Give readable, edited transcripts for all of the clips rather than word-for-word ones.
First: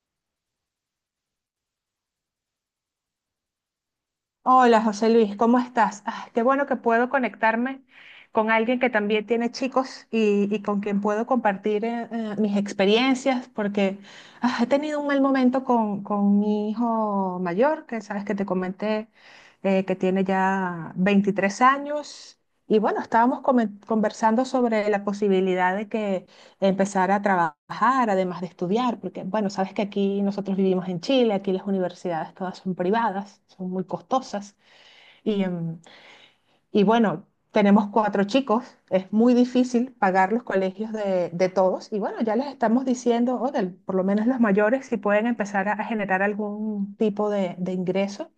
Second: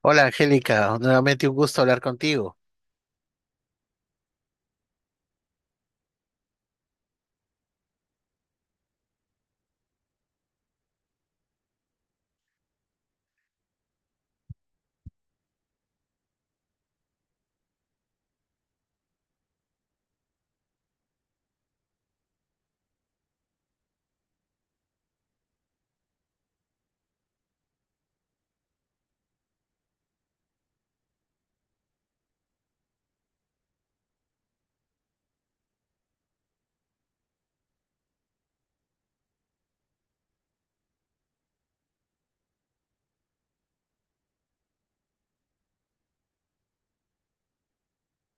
Hola Angélica, nuevamente un gusto hablar contigo. Hola José Luis, ¿cómo estás? Ah, qué bueno que puedo conectarme con alguien que también tiene chicos y con quien puedo compartir mis experiencias, porque he tenido un mal momento con mi hijo mayor, que sabes que te comenté, que tiene ya 23 años. Y bueno, estábamos conversando sobre la posibilidad de que empezar a trabajar, además de estudiar, porque bueno, sabes que aquí nosotros vivimos en Chile, aquí las universidades todas son privadas, son muy costosas y, em, y bueno, tenemos cuatro chicos, es muy difícil pagar los colegios de todos y bueno, ya les estamos diciendo, o por lo menos los mayores, si pueden empezar a generar algún tipo de ingreso,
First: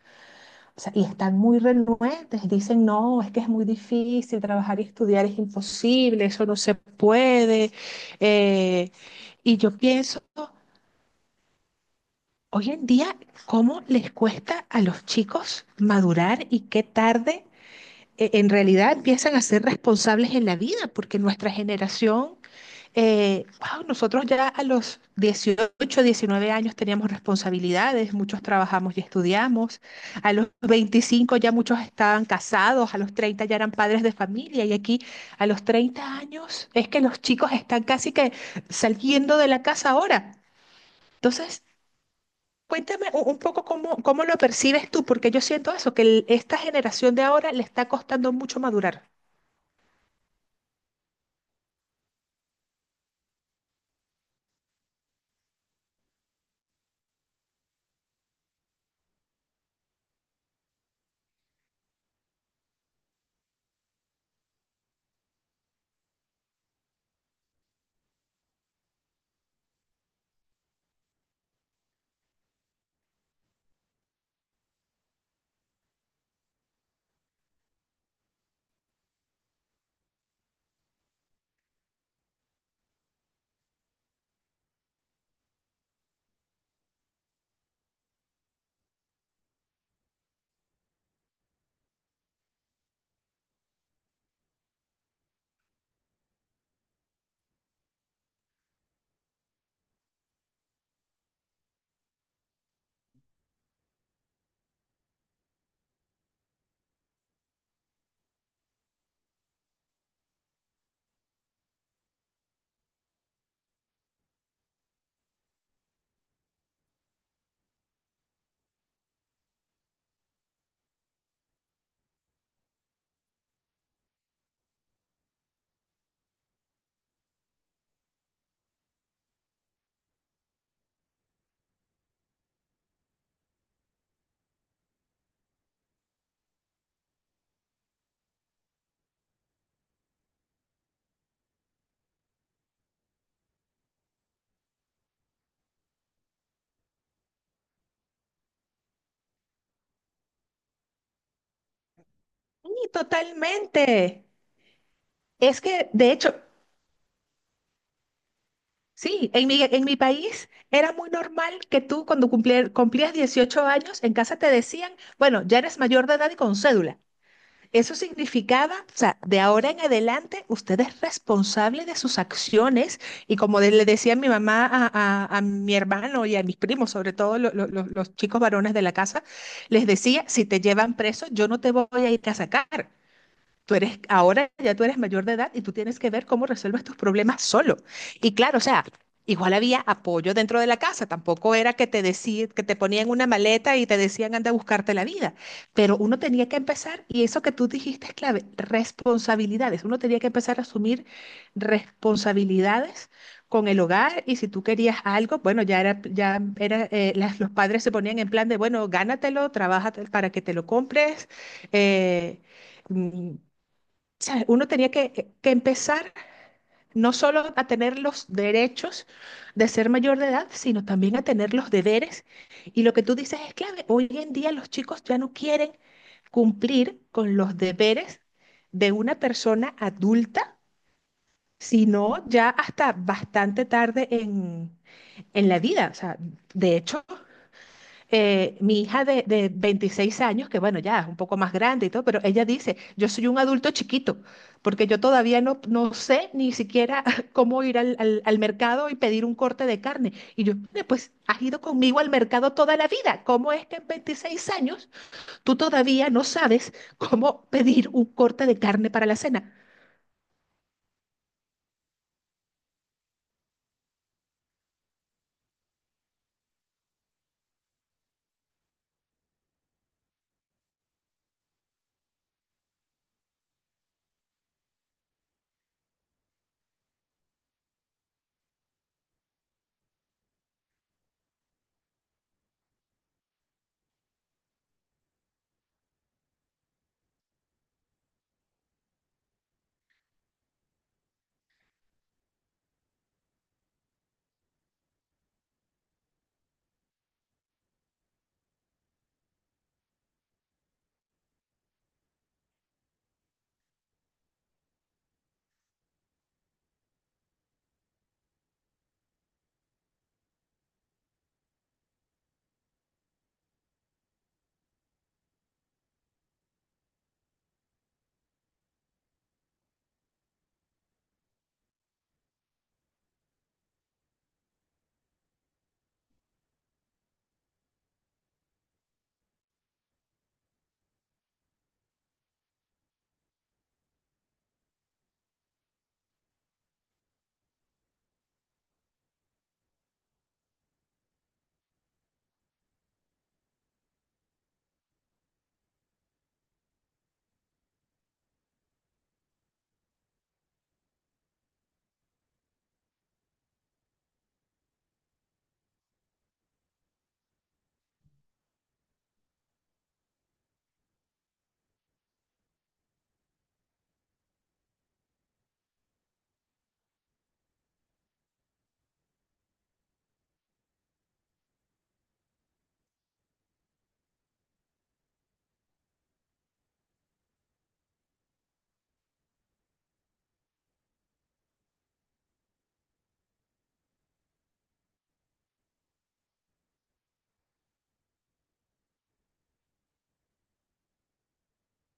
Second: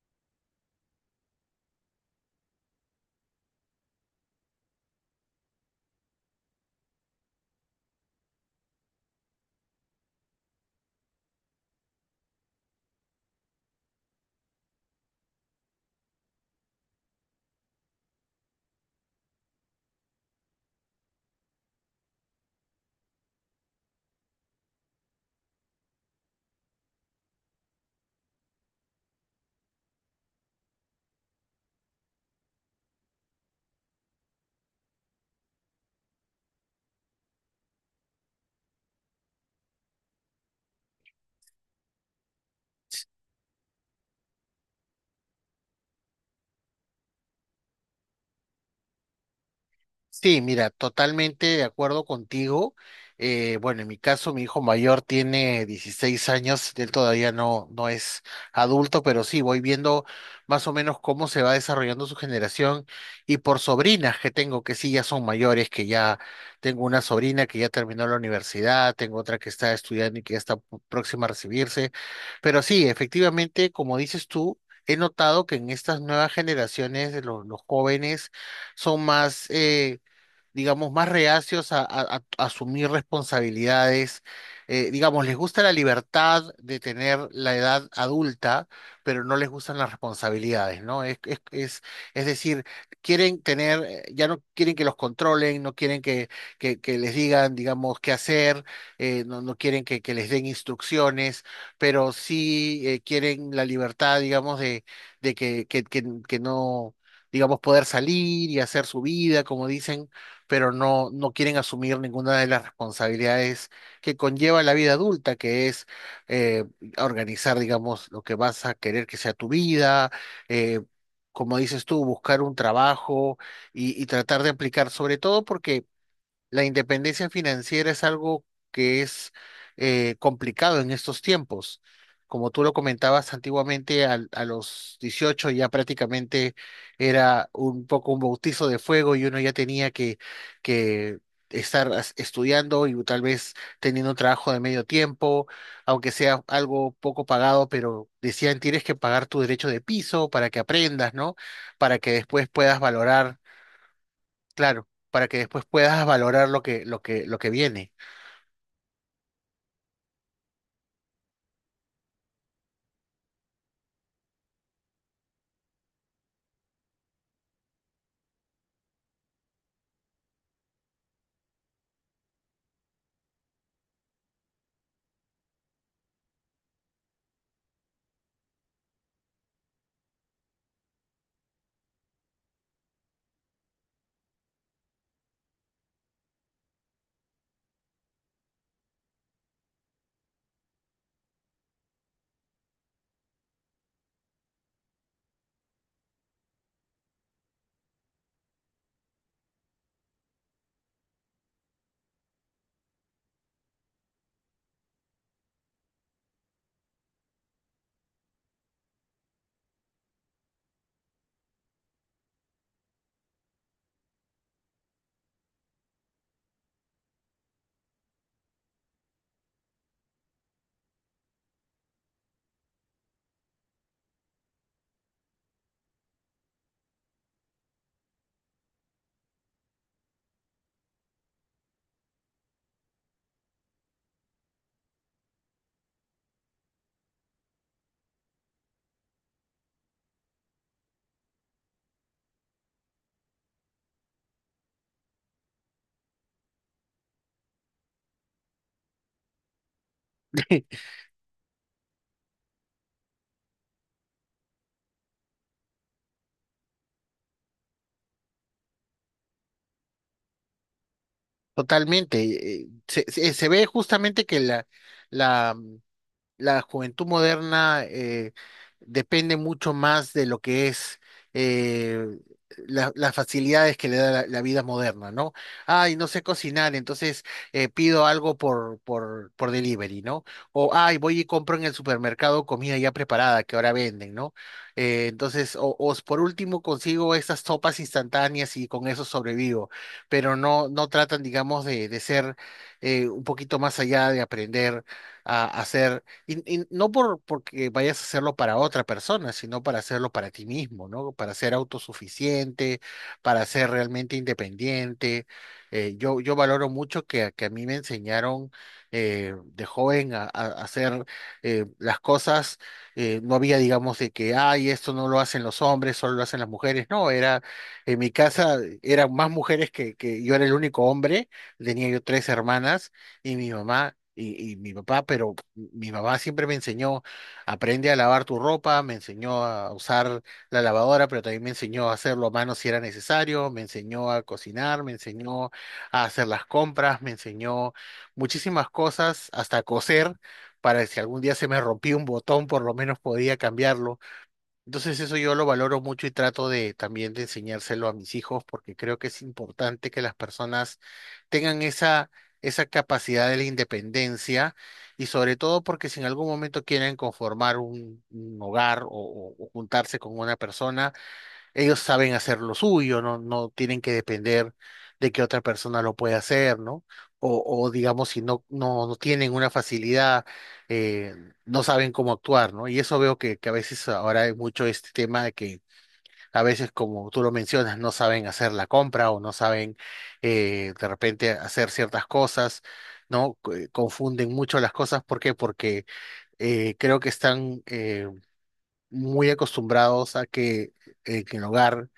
o sea, y están muy renuentes, dicen, no, es que es muy difícil trabajar y estudiar, es imposible, eso no se puede. Eh, y yo pienso, hoy en día, ¿cómo les cuesta a los chicos madurar y qué tarde en realidad empiezan a ser responsables en la vida? Porque nuestra generación, wao, nosotros ya a los 18, 19 años teníamos responsabilidades, muchos trabajamos y estudiamos, a los 25 ya muchos estaban casados, a los 30 ya eran padres de familia y aquí a los 30 años es que los chicos están casi que saliendo de la casa ahora. Entonces, cuéntame un poco cómo lo percibes tú, porque yo siento eso, que esta generación de ahora le está costando mucho madurar. Sí, mira, totalmente de acuerdo contigo. Bueno, en mi caso, mi hijo mayor tiene 16 años, él todavía no es adulto, pero sí, voy viendo más o menos cómo se va desarrollando su generación y por sobrinas que tengo, que sí, ya son mayores, que ya tengo una sobrina que ya terminó la universidad, tengo otra que está estudiando y que ya está próxima a recibirse, pero sí, efectivamente, como dices tú, he notado que en estas nuevas generaciones, los jóvenes son más... digamos, más reacios a, a asumir responsabilidades. Digamos, les gusta la libertad de tener la edad adulta, pero no les gustan las responsabilidades, ¿no? Es decir, quieren tener, ya no quieren que los controlen, no quieren que les digan, digamos, qué hacer, no quieren que les den instrucciones, pero sí quieren la libertad, digamos, de que no digamos, poder salir y hacer su vida, como dicen, pero no quieren asumir ninguna de las responsabilidades que conlleva la vida adulta, que es eh, organizar, digamos, lo que vas a querer que sea tu vida, eh, como dices tú, buscar un trabajo y tratar de aplicar, sobre todo porque la independencia financiera es algo que es complicado en estos tiempos. Como tú lo comentabas antiguamente, a los 18 ya prácticamente era un poco un bautizo de fuego y uno ya tenía que estar estudiando y tal vez teniendo un trabajo de medio tiempo, aunque sea algo poco pagado, pero decían tienes que pagar tu derecho de piso para que aprendas, ¿no? Para que después puedas Sí, valorar. totalmente. Claro, para que Es después que, puedas de hecho, valorar lo lo que viene. sí, en mi país era muy normal que tú cuando cumplías 18 años en casa te decían, bueno, ya eres mayor de edad y con cédula. Eso significaba, o sea, de ahora en adelante usted es responsable de sus acciones y como le decía mi mamá a mi hermano y a mis primos, sobre todo los chicos varones de la casa, les decía, si te llevan preso, yo no te voy a ir a sacar. Tú eres, ahora ya tú eres mayor de edad y tú tienes que ver cómo resuelves tus problemas solo. Y claro, o sea, igual había apoyo dentro de la casa, tampoco era que te decían, que te ponían una maleta y te decían anda a buscarte la vida, pero uno tenía que empezar, y eso que tú dijiste es clave, responsabilidades. Uno tenía que empezar a asumir responsabilidades con el hogar y si tú querías algo, bueno, ya era, los padres se ponían en plan de, bueno, gánatelo, trabaja para que te lo compres. eh, mm, Uno tenía que, que empezar no solo a tener los derechos de ser mayor de edad, sino también a tener los deberes. Y lo que tú dices es clave. Hoy en día los chicos ya no quieren cumplir con los deberes de una persona adulta, sino ya hasta bastante tarde en la vida. O sea, de hecho, mi hija de 26 años, que bueno, ya es un poco más grande y todo, pero ella dice, yo soy un adulto chiquito, porque yo todavía no sé ni siquiera cómo ir al mercado y pedir un corte de carne. Y yo, "Oye, pues has ido conmigo al mercado toda la vida. ¿Cómo es que en 26 años tú todavía no sabes cómo pedir un corte de carne para la cena?" Totalmente. Se ve justamente que la, la juventud moderna depende mucho más de lo que es eh, las facilidades que le da la vida moderna, ¿no? Ay, no sé cocinar, entonces pido algo por delivery, ¿no? O, ay, voy y compro en el supermercado comida ya preparada que ahora venden, ¿no? Entonces, por último consigo estas sopas instantáneas y con eso sobrevivo, pero no tratan, digamos, de ser un poquito más allá de aprender a hacer y no por porque vayas a hacerlo para otra persona, sino para hacerlo para ti mismo, ¿no? Para ser autosuficiente, para ser realmente independiente. Yo valoro mucho que a mí me enseñaron de joven a, a hacer las cosas. No había, digamos, de que, ay, esto no lo hacen los hombres, solo lo hacen las mujeres. No, era, en mi casa eran más mujeres que yo era el único hombre. Tenía yo tres hermanas y mi mamá y mi papá, pero mi mamá siempre me enseñó, aprende a lavar tu ropa, me enseñó a usar la lavadora, pero también me enseñó a hacerlo a mano si era necesario, me enseñó a cocinar, me enseñó a hacer las compras, me enseñó muchísimas cosas, hasta a coser, para que si algún día se me rompía un botón, por lo menos podía cambiarlo. Entonces eso yo lo valoro mucho y trato de también de enseñárselo a mis hijos porque creo que es importante que las personas tengan esa, esa capacidad de la independencia y sobre todo porque si en algún momento quieren conformar un hogar o o juntarse con una persona, ellos saben hacer lo suyo, no tienen que depender de que otra persona lo pueda hacer, ¿no? O digamos, si no tienen una facilidad, eh, no saben cómo actuar, ¿no? Y eso veo que a veces ahora hay mucho este tema de que a veces, como tú lo mencionas, no saben hacer la compra o no saben de repente hacer ciertas cosas, ¿no? Confunden mucho las cosas. ¿Por qué? Porque creo que están muy acostumbrados a que en el hogar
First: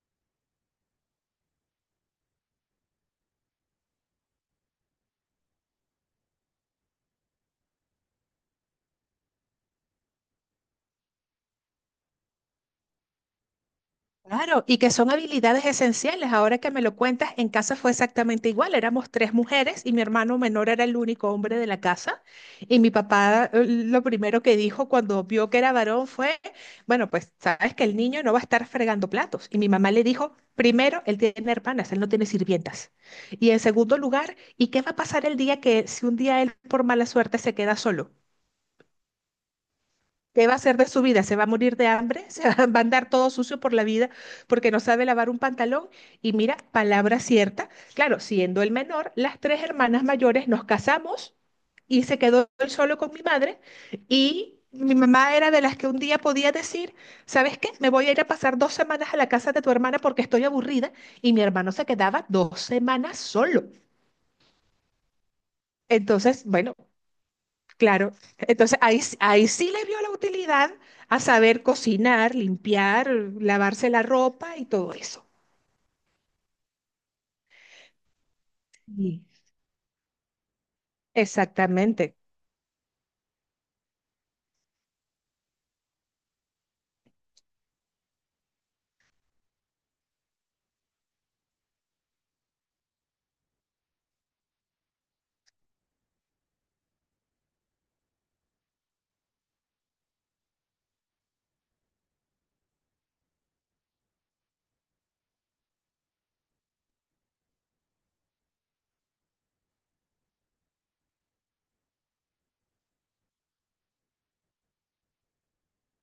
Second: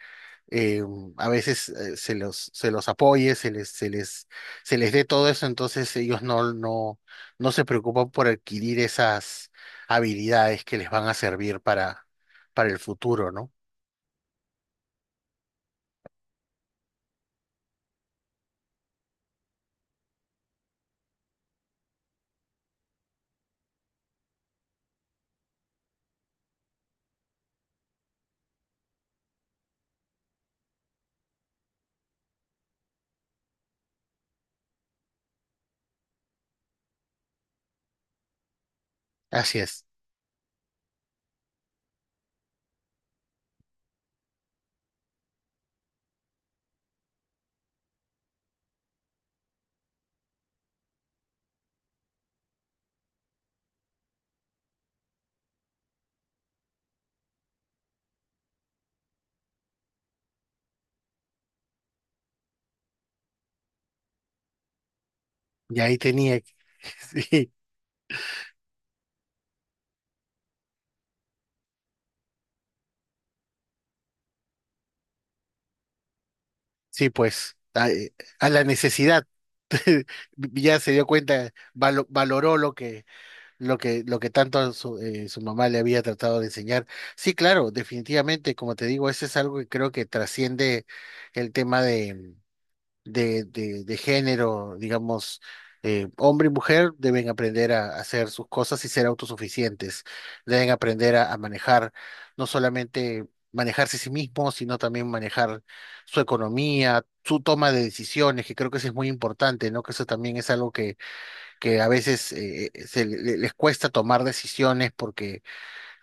eh, a veces se se los apoye, se se les dé todo eso, entonces ellos no se preocupan por adquirir esas habilidades que les van a servir para el futuro, ¿no? Claro, y que son habilidades esenciales. Ahora que me lo cuentas, en casa fue exactamente igual. Éramos tres mujeres y mi hermano menor era el único hombre de la casa. Y mi papá, lo primero que dijo cuando vio que era varón fue, bueno, pues sabes que el niño no va a estar fregando platos. Y mi mamá le dijo, primero, él tiene hermanas, él no tiene sirvientas. Y en segundo lugar, ¿y qué va a pasar el día que si un día él por mala suerte se queda solo? Así es. ¿Qué va a hacer de su vida? ¿Se va a morir de hambre? ¿Se va a andar todo sucio por la vida porque no sabe lavar un pantalón? Y mira, palabra cierta. Claro, siendo el menor, las tres hermanas mayores nos casamos y se quedó él solo con mi madre y mi mamá era de las que un día podía decir, ¿sabes qué? Me voy a ir a pasar dos semanas a la casa de tu hermana porque estoy aburrida y mi hermano se quedaba dos semanas solo. Y ahí tenía, Entonces, que... bueno. Sí, Claro, entonces ahí, ahí sí le vio la utilidad a saber cocinar, limpiar, lavarse la ropa y todo eso. sí, pues, a la Sí. necesidad. Ya se dio cuenta, Exactamente. valoró lo lo que tanto su, su mamá le había tratado de enseñar. Sí, claro, definitivamente, como te digo, ese es algo que creo que trasciende el tema de género, digamos, hombre y mujer deben aprender a hacer sus cosas y ser autosuficientes, deben aprender a manejar, no solamente manejarse a sí mismos, sino también manejar su economía, su toma de decisiones, que creo que eso es muy importante, ¿no? Que eso también es algo que a veces se les cuesta tomar decisiones porque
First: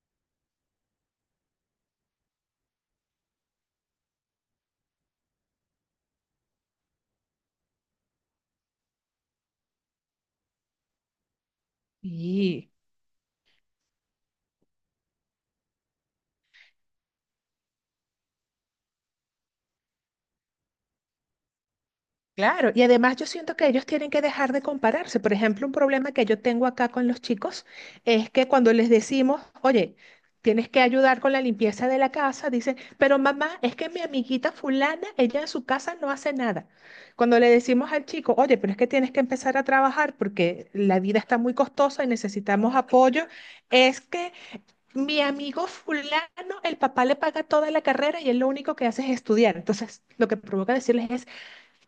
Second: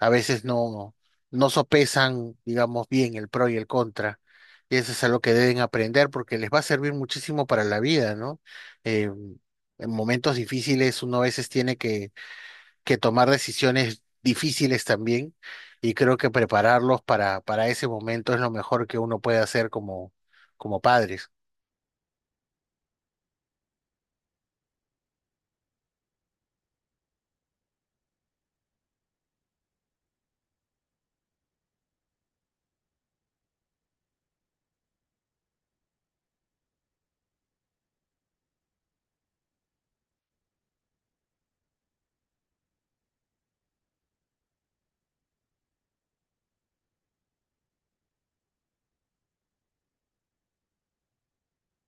a veces no sopesan, digamos, bien el pro y el contra. Y eso es algo que deben aprender porque les va a servir muchísimo para la vida, ¿no? Eh, en momentos difíciles uno a veces tiene Sí. que tomar decisiones difíciles también y creo que prepararlos para ese momento es lo mejor que uno puede hacer como, como padres. Claro, y además yo siento que ellos tienen que dejar de compararse. Por ejemplo, un problema que yo tengo acá con los chicos es que cuando les decimos, oye, tienes que ayudar con la limpieza de la casa, dicen, pero mamá, es que mi amiguita fulana, ella en su casa no hace nada. Cuando le decimos al chico, oye, pero es que tienes que empezar a trabajar porque la vida está muy costosa y necesitamos apoyo, es que mi amigo fulano, el papá le paga toda la carrera y él lo único que hace es estudiar. Entonces, lo que provoca decirles es,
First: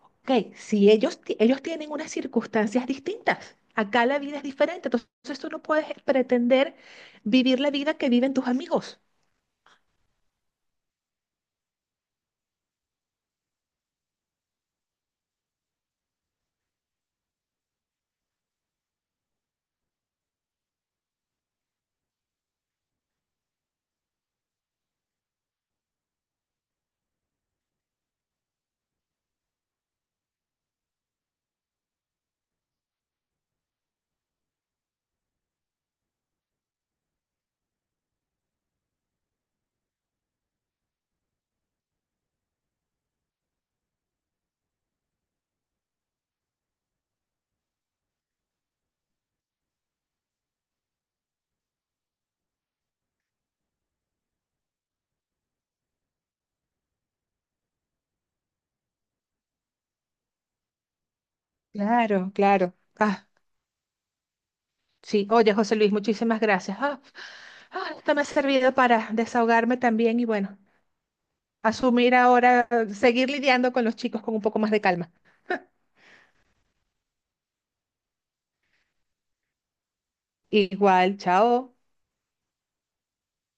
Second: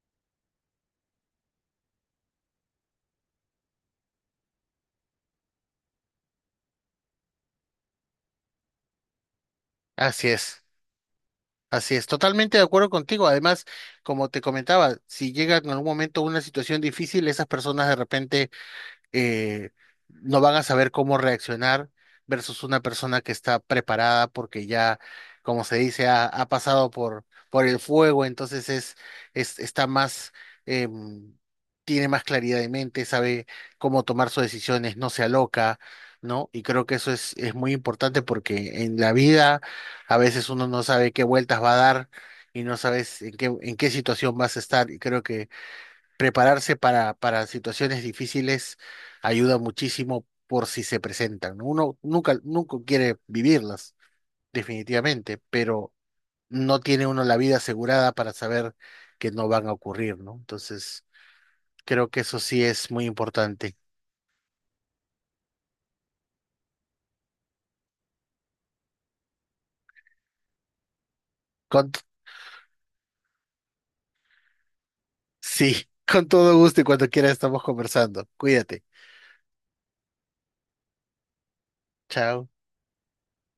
ok, si ellos, ellos tienen unas circunstancias distintas, acá la vida es diferente, entonces tú no puedes pretender vivir la vida que viven tus amigos. Así es. Así es, totalmente de acuerdo contigo. Además, como te comentaba, si llega en algún momento una situación difícil, esas personas de repente eh, no van a saber cómo reaccionar versus una persona que está preparada porque ya, como se dice, ha pasado por el fuego, entonces es está más, em, tiene más claridad de mente, sabe cómo tomar sus decisiones, no se aloca, ¿no? Y creo que eso es muy importante porque en la vida a veces uno no sabe qué vueltas va a dar. Y no sabes en qué situación vas a estar. Y creo que prepararse para situaciones difíciles ayuda muchísimo por si se presentan, ¿no? Uno nunca, nunca quiere vivirlas, definitivamente, pero no tiene uno la vida asegurada para saber que no van a ocurrir, ¿no? Entonces, creo que Claro, eso sí claro. es muy Ah, importante. sí, oye, José Luis, muchísimas gracias. Ah, esto me ha servido para desahogarme también y bueno, Con, asumir ahora, seguir lidiando con los chicos con un poco más de calma. sí, con todo gusto y cuando quiera estamos conversando. Cuídate. Igual, chao. Chao.